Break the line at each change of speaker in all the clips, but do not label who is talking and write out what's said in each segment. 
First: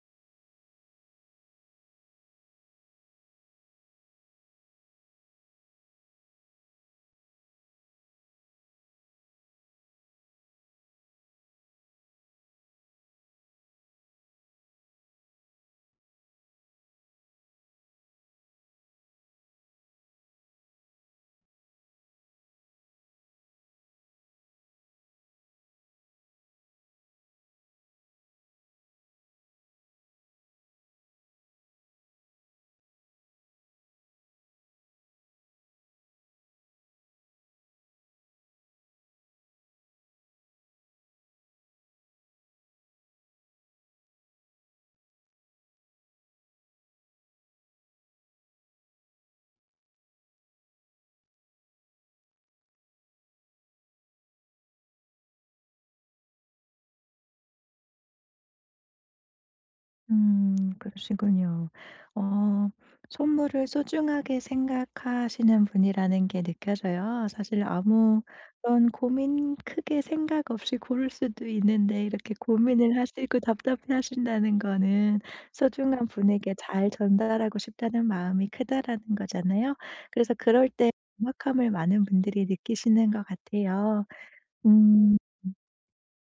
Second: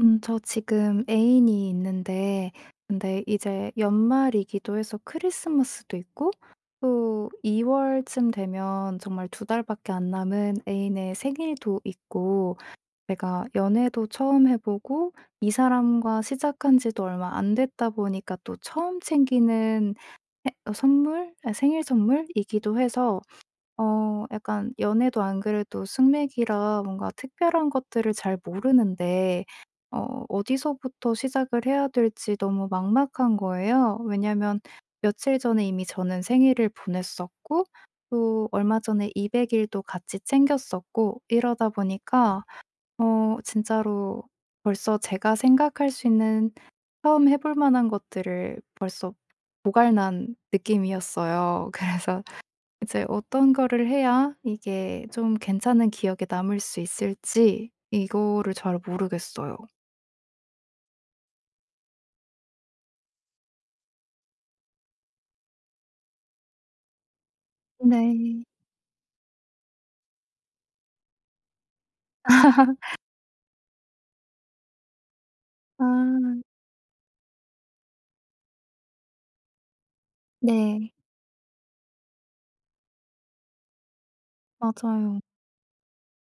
저 지금 애인이 있는데, 근데 이제 연말이기도 해서 크리스마스도 있고 또 2 월쯤 되면 정말 두 달밖에 안 남은 애인의 생일도 있고, 제가 연애도 처음 해 보고 이 사람과 시작한 지도 얼마 안 됐다 보니까 또 처음 챙기는 해 선물? 아 생일 선물이기도 해서 약간 연애도 안 그래도 숙맥이라 뭔가 특별한 것들을 잘 모르는데 어디서부터 시작을 해야 될지 너무 막막한 거예요. 왜냐면 며칠 전에 이미 저는 생일을 보냈었고 또 얼마 전에 200 일도 같이 챙겼었고 이러다 보니까 진짜로 벌써 제가 생각할 수 있는 처음 해볼 만한 것들을 벌써 보갈 난 느낌이었어요. 그래서 이제 어떤 거를 해야 이게 좀 괜찮은 기억에 남을 수 있을지 이거를 잘 모르겠어요.
그러시군요. 어 선물을 소중하게 생각하시는 분이라는 게 느껴져요. 사실 아무런
네.
고민 크게 생각 없이 고를 수도 있는데 이렇게 고민을 하시고 답답해하신다는 거는 소중한
아
분에게 잘 전달하고 싶다는 마음이 크다라는 거잖아요. 그래서 그럴 때
네.
막막함을 많은 분들이 느끼시는 것 같아요. 음.
맞아요.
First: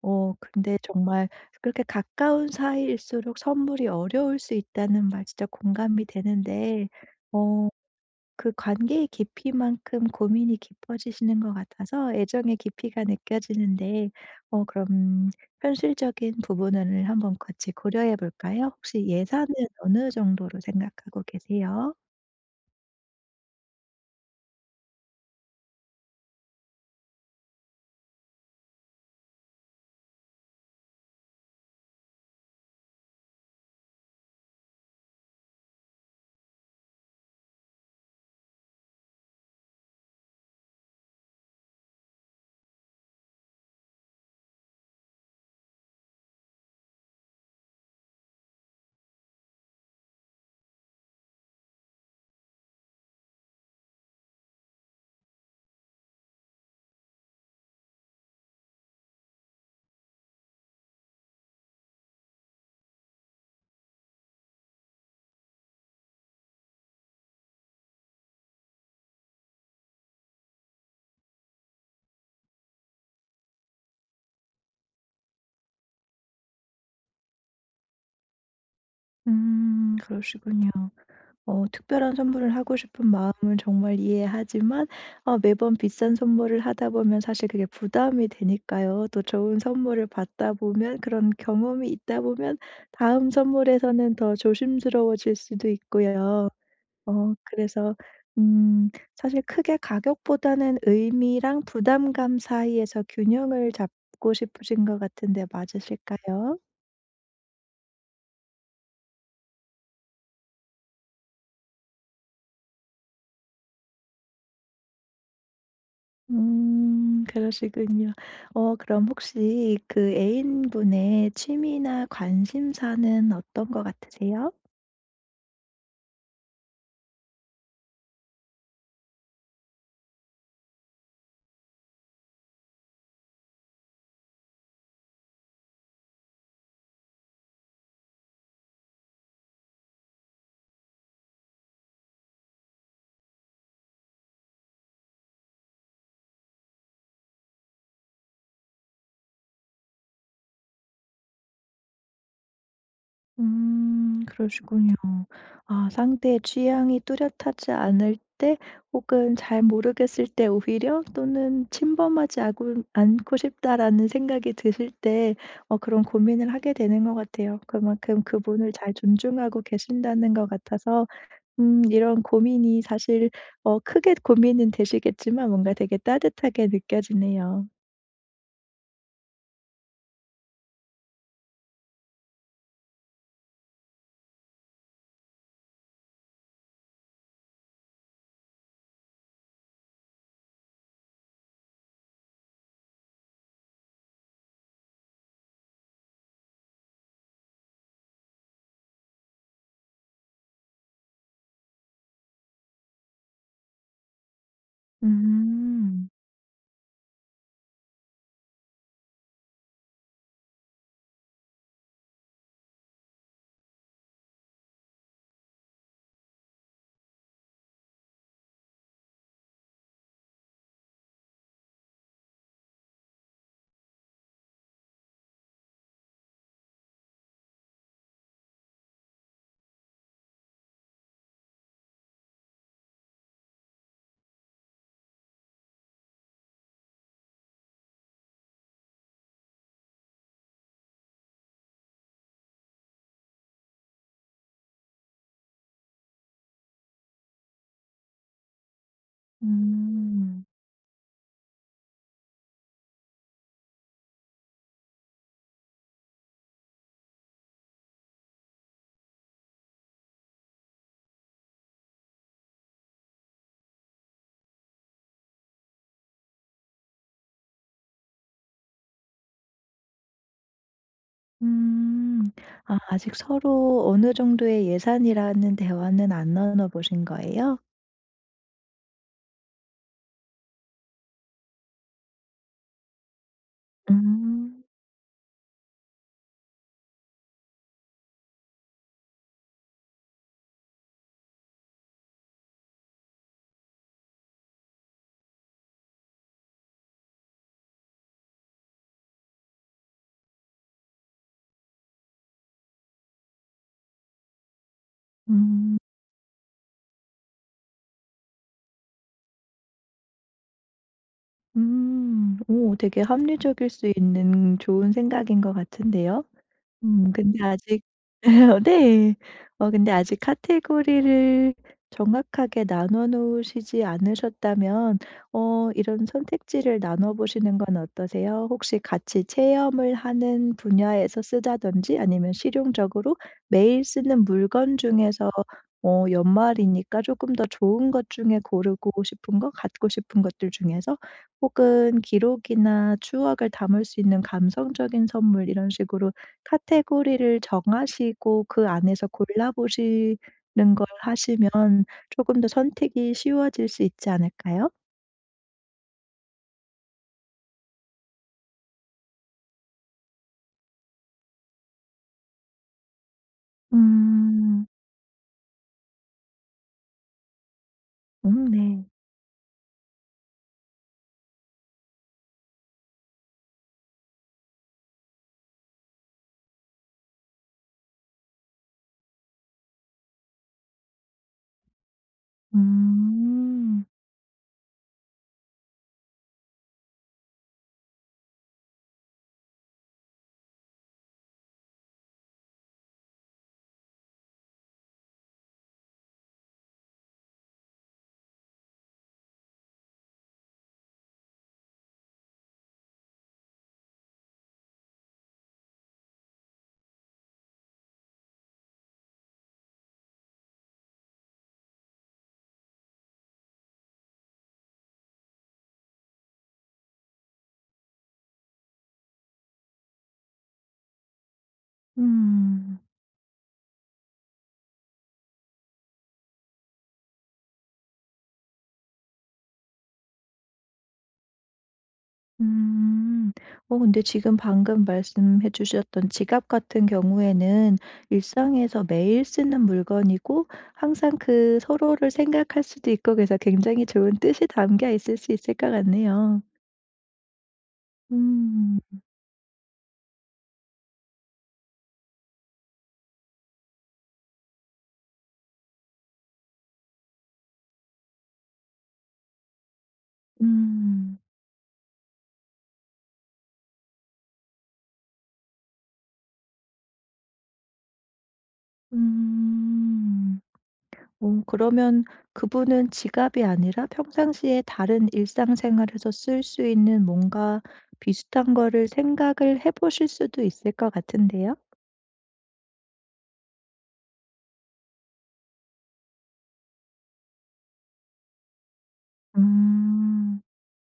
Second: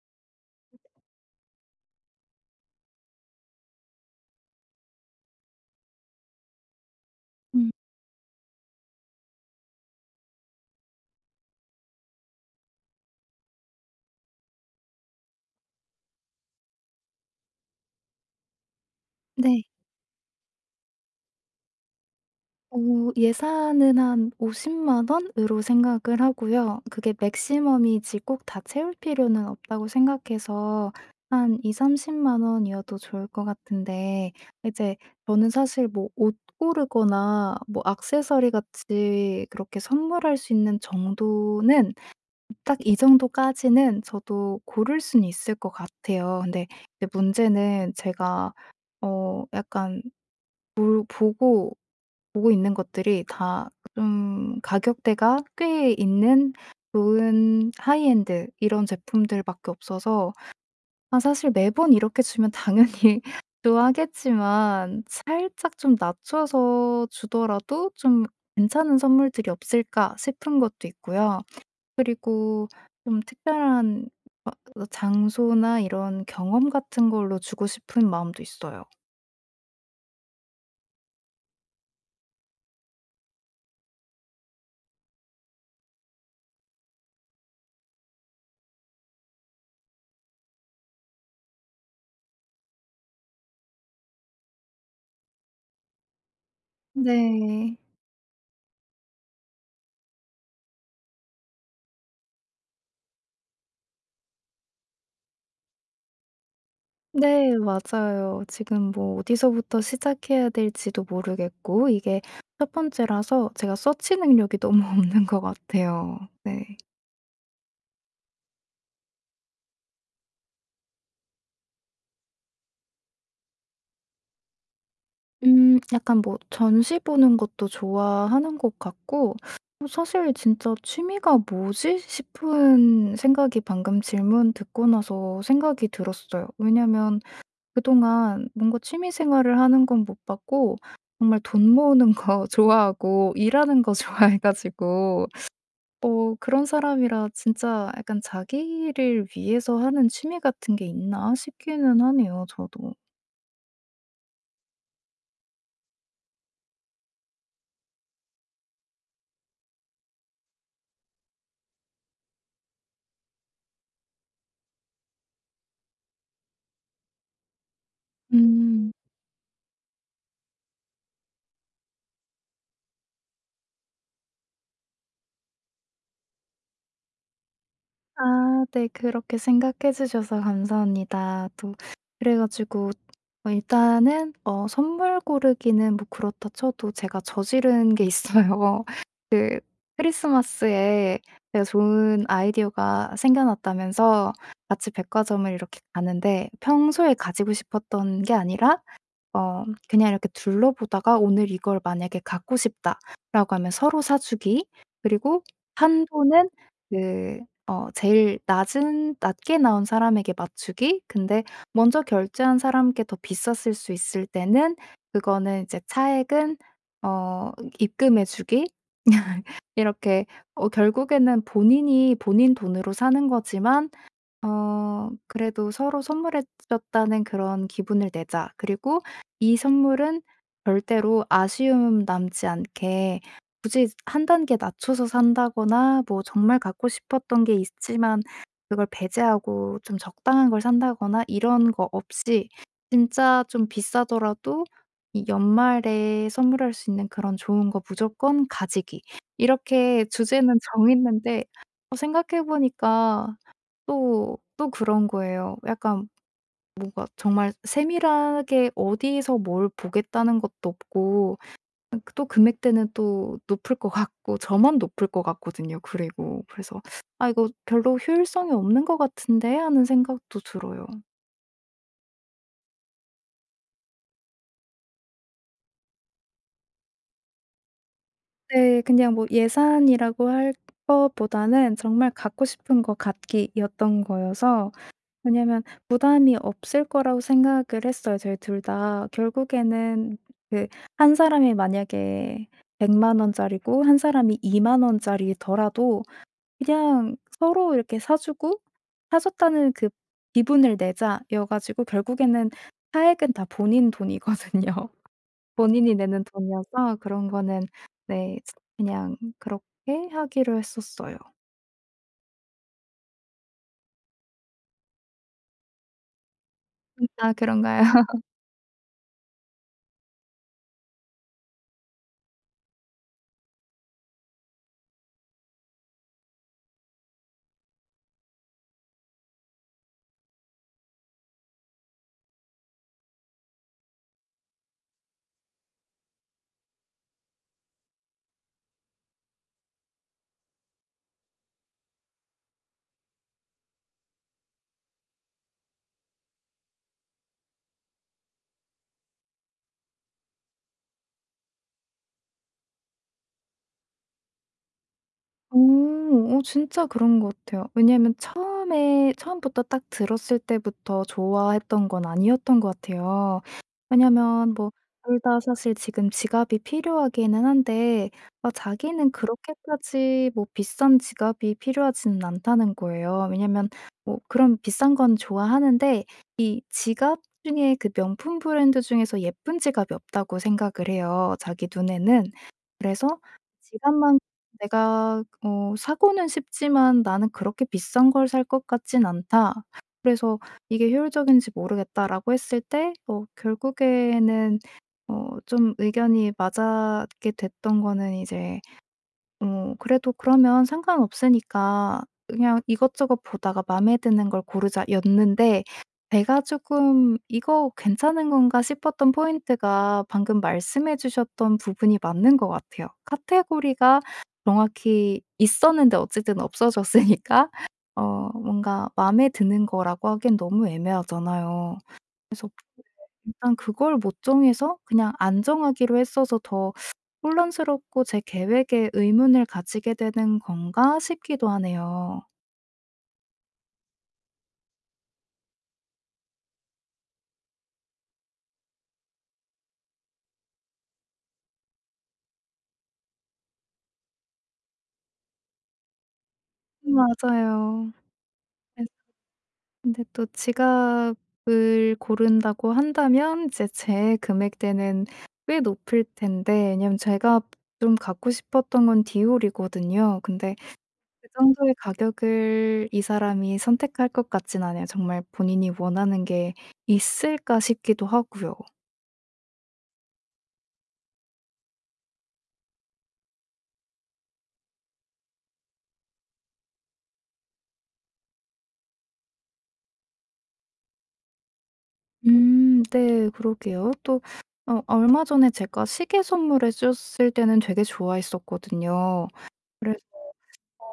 근데 정말 그렇게 가까운 사이일수록 선물이 어려울 수 있다는 말 진짜 공감이 되는데 어
음.
그 관계의 깊이만큼 고민이 깊어지시는 것 같아서 애정의 깊이가 느껴지는데 그럼 현실적인 부분을 한번 같이 고려해 볼까요? 혹시 예산은
네.
어느 정도로 생각하고 계세요?
어 예산은 한 5 0만 원으로 생각을 하고요. 그게 맥시멈이지 꼭 다 채울 필요는 없다고 생각해서 한2 삼십만 3 0 원이어도 좋을 것 같은데, 이제 저는 사실 뭐 옷 고르거나 뭐 액세서리 같이 그렇게 선물할 수 있는 정도는 딱 이 정도까지는 저도 고를 수는 있을 것 같아요. 근데 이제 문제는 제가 약간 볼 보고 보고 있는 것들이 다 좀 가격대가 꽤 있는 좋은 하이엔드 이런 제품들밖에 없어서 아 사실 매번 이렇게 주면 당연히 좋아하겠지만 살짝 좀 낮춰서 주더라도 좀 '괜찮은 선물들이 없을까?' 싶은 것도 있고요. 그리고 좀 특별한 어 장소나 이런 경험 같은 걸로 주고 싶은 마음도 있어요.
그러시군요. 특별한 선물을 하고 싶은 마음은 정말 이해하지만 매번 비싼 선물을 하다 보면 사실 그게 부담이 되니까요. 또 좋은 선물을 받다 보면 그런 경험이 있다 보면 다음 선물에서는 더 조심스러워질 수도 있고요.
네.
그래서 음 사실 크게 가격보다는 의미랑 부담감 사이에서 균형을 잡고 싶으신 것 같은데 맞으실까요?
네 맞아요. 지금 뭐 어디서부터 시작해야 될지도 모르겠고 이게 첫 번째라서 제가 서치 능력이 너무 없는 것 같아요. 네.
그러시군요. 그럼 혹시 그 애인분의 취미나 관심사는 어떤 것 같으세요?
약간 뭐 전시 보는 것도 좋아하는 것 같고 사실 진짜 '취미가 뭐지?' 싶은 생각이 방금 질문 듣고 나서 생각이 들었어요. 왜냐면 그동안 뭔가 취미 생활을 하는 건 못 봤고 정말 돈 모으는 거 좋아하고 일하는 거 좋아해 가지고 그런 사람이라 진짜 약간 자기를 위해서 하는 취미 같은 게 있나 싶기는 하네요 저도.
그러시군요. 아 상대의 취향이 뚜렷하지 않을 때 혹은 잘 모르겠을 때 오히려 또는 '침범하지 않고 싶다.'라는 생각이 드실 때 그런 고민을 하게 되는 것 같아요. 그만큼 그분을 잘
음.
존중하고 계신다는 것 같아서 이런 고민이 사실 크게 고민은 되시겠지만 뭔가 되게 따뜻하게 느껴지네요.
아 네. 그렇게 생각해 주셔서 감사합니다. 또 그래 가지고 일단은 선물 고르기는 뭐 그렇다 쳐도 제가 저지른 게 있어요. 그 크리스마스에 제가 좋은 아이디어가 생겨났다면서 같이 백화점을 이렇게 가는데, 평소에 가지고 싶었던 게 아니라 그냥 이렇게 둘러보다가 '오늘 이걸 만약에 갖고 싶다.'라고 하면 서로 사주기. 그리고
음.
한도는 그 제일 낮은 낮게 나온 사람에게 맞추기. 근데 먼저 결제한 사람께 더 비쌌을 수 있을 때는 그거는 이제 차액은 어 입금해 주기. 이렇게 결국에는 본인이 본인 돈으로 사는 거지만 그래도 서로 선물해 줬다는 그런 기분을 내자. 그리고 이 선물은 절대로 아쉬움 남지 않게 굳이 한 단계 낮춰서 산다거나 뭐 정말 갖고 싶었던 게 있지만 그걸 배제하고 좀 적당한 걸 산다거나 이런 거 없이 진짜 좀 비싸더라도 이 연말에 선물할 수 있는 그런 좋은 거 무조건 가지기. 이렇게
음.
주제는 정했는데 생각해 보니까 또 또 그런 거예요. 약간 뭔가 정말 세밀하게 어디서 뭘 보겠다는 것도 없고 또 금액대는 또 높을 것 같고 저만 높을 것 같거든요 그리고. 그래서 '아 이거 별로 효율성이 없는 것 같은데.' 하는 생각도 들어요.
음. 아 아직 서로 어느 정도의 예산이라는 대화는 안 나눠 보신 거예요?
네. 그냥 뭐 예산이라고 할 것보다는 정말 갖고 싶은 거 갖기였던
음.
거여서. 왜냐면 부담이 없을 거라고 생각을 했어요 저희 둘 다. 결국에는 그 한 사람이 만약에 1 0 0 원짜리고 한 사람이 2만 원짜리더라도 그냥 서로 이렇게 사 주고 사 줬다는 그 기분을 내자 여 가지고 결국에는 차액은 다 본인 돈이거든요.
음.
본인이 내는 돈이어서 그런 거는, 네, 그냥 그렇게 하기로 했었어요.
음. 오 되게 합리적일 수 있는 좋은 생각인 것 같은데요.
아
근데 아직
그런가요?
네. 근데 아직 카테고리를 정확하게 나눠 놓으시지 않으셨다면 이런 선택지를 나눠 보시는 건 어떠세요? 혹시 같이 체험을 하는 분야에서 쓰다든지 아니면 실용적으로 매일 쓰는 물건 중에서 연말이니까 조금 더 좋은 것 중에 고르고 싶은 거, 갖고 싶은 것들 중에서 혹은 기록이나 추억을 담을 수 있는 감성적인 선물 이런 식으로 카테고리를 정하시고 그 안에서 골라보시는 걸 하시면 조금 더 선택이 쉬워질 수 있지 않을까요?
오, 진짜 그런 것 같아요. 왜냐하면 처음에 처음부터 딱 들었을 때부터 좋아했던 건 아니었던 것 같아요. 왜냐하면
음.
뭐 둘 다 사실 지금 지갑이 필요하기는 한데 아
네.
자기는 그렇게까지 뭐 비싼 지갑이 필요하지는 않다는 거예요. 왜냐하면 뭐 그런 비싼 건 좋아하는데 이 지갑 중에 그 명품 브랜드 중에서 예쁜 지갑이 없다고 생각을 해요 자기 눈에는. 그래서
음.
지갑만 내가 사고는 싶지만 '나는 그렇게 비싼 걸 살 것 같진 않다. 그래서 이게 효율적인지 모르겠다.'라고 했을 때 결국에는 좀 의견이 맞게 됐던 거는 이제 그래도 그러면 상관없으니까 그냥 이것저것 보다가 마음에 드는 걸 고르자였는데, 제가 조금 '이거 괜찮은 건가?' 싶었던 포인트가 방금 말씀해 주셨던 부분이 맞는 것 같아요. 카테고리가 정확히 있었는데 어쨌든 없어졌으니까 뭔가 마음에 드는 거라고 하기엔 너무 애매하잖아요.
음.
일단 그걸 못 정해서 그냥 안 정하기로 했어서 더 혼란스럽고 제 계획에 의문을 가지게 되는 건가 싶기도 하네요.
음. 근데 지금 방금 말씀해 주셨던 지갑 같은 경우에는 일상에서 매일 쓰는 물건이고 항상 그 서로를 생각할 수도 있고 그래서 굉장히 좋은 뜻이 담겨 있을 수 있을 것 같네요.
맞아요.
음.
그 근데 또 지갑을 고른다고 한다면 이제 제 금액대는 꽤 높을 텐데, 왜냐면 제가 좀 갖고 싶었던 건 디올이거든요. 근데
음.
그 정도의 가격을 이 사람이 선택할 것 같진 않아요. 정말 본인이 원하는 게 있을까 싶기도 하고요.
음. 그러면 그분은 지갑이 아니라 평상시에 다른 일상생활에서 쓸 수 있는 뭔가 비슷한 거를 생각을 해 보실 수도 있을 것 같은데요.
네 그러게요. 또 얼마 전에 제가 시계 선물해 줬을 때는 되게 좋아했었거든요. 그래서
음.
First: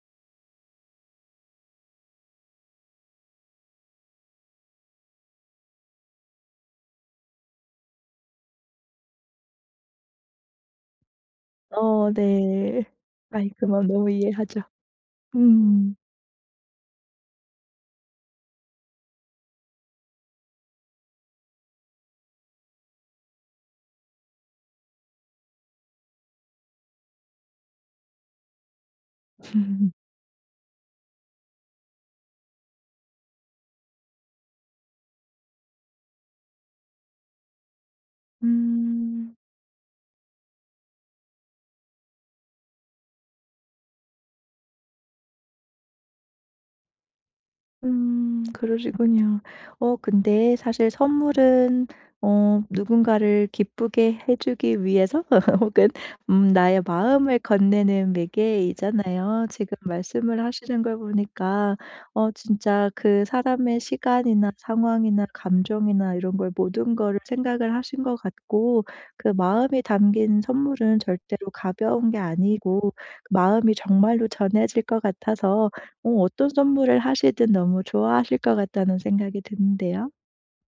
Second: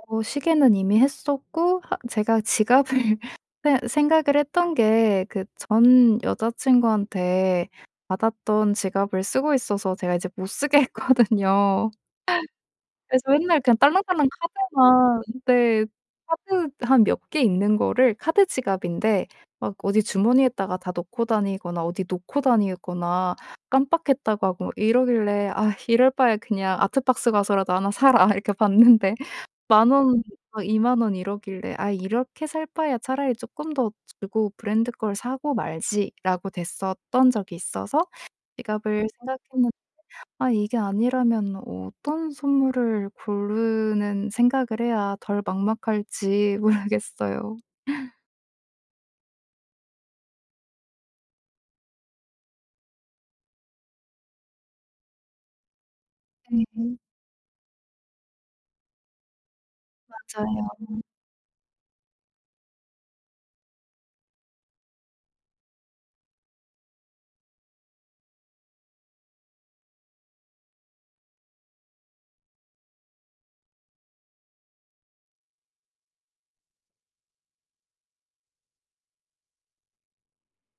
시계는 이미 했었고 하 제가 지갑을 세 생각을 했던 게 그 전 여자친구한테 받았던 지갑을 쓰고 있어서 제가 이제 못 쓰게 했거든요.
어 네.
그래서
아이
맨날
그
그냥
만 너무
딸랑딸랑
이해하죠.
카드만 네.
음.
카드 한 몇 개 있는 거를 카드 지갑인데 막 어디 주머니에다가 다 넣고 다니거나 어디 놓고 다니거나 깜빡했다고 하고 뭐 이러길래 '아 이럴 바에 그냥 아트박스 가서라도 하나 사라.' 이렇게 봤는데 만 원 막 이만 원 이러길래 '아 이렇게 살 바에야 차라리 쪼끔 더 주고 브랜드 걸 사고 말지.'라고 됐었던 적이 있어서 지갑을
음.
생각했는 아 이게 아니라면 어떤 선물을 고르는 생각을 해야 덜 막막할지 모르겠어요.
그러시군요. 근데 사실 선물은 누군가를 기쁘게 해 주기 위해서 혹은 나의
네.
마음을 건네는 매개이잖아요. 지금 말씀을 하시는
맞아요.
걸 보니까 진짜 그 사람의 시간이나 상황이나 감정이나 이런 걸 모든 거를 생각을 하신 것 같고 그 마음이 담긴 선물은 절대로 가벼운 게 아니고 마음이 정말로 전해질 것 같아서 어떤 선물을 하시든 너무 좋아하실 것 같다는 생각이 드는데요.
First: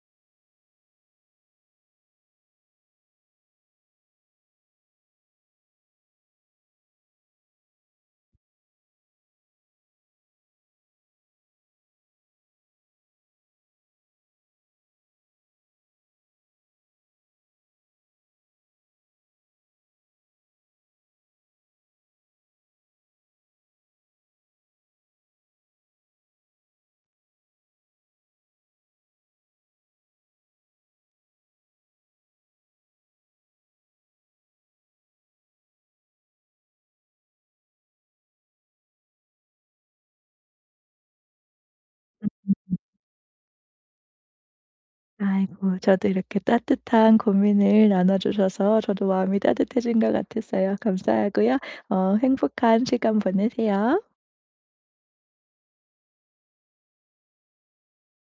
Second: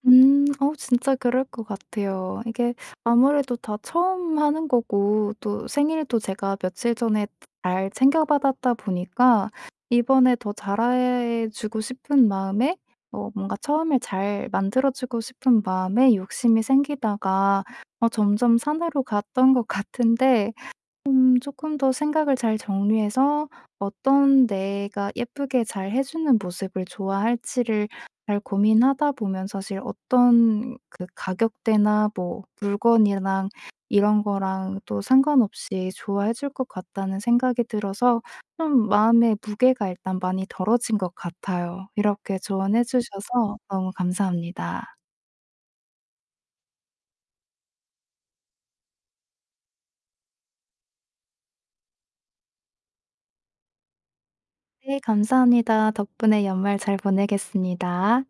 음. 진짜 그럴 것 같아요. 이게 아무래도 다 처음 하는 거고 또 생일도 제가 며칠 전에 잘 챙겨 받았다 보니까 이번에 더 잘해 주고 싶은 마음에 뭔가 처음에 잘 만들어 주고 싶은 마음에 욕심이 생기다가 점점 산으로 갔던 것 같은데 조금 더 생각을 잘 정리해서 어떤 내가 예쁘게 잘 해 주는 모습을 좋아할지를 잘 고민하다 보면 사실 어떤 그 가격대나 뭐 물건이랑 이런 거랑 또 상관없이 좋아해 줄 것 같다는 생각이 들어서 좀 마음의 무게가 일단 많이 덜어진 것 같아요. 이렇게 조언해 주셔서 너무 감사합니다.
아이고 저도 이렇게 따뜻한 고민을 나눠 주셔서 저도 마음이 따뜻해진 것 같았어요. 감사하고요. 행복한 시간 보내세요.
네 감사합니다. 덕분에 연말 잘 보내겠습니다.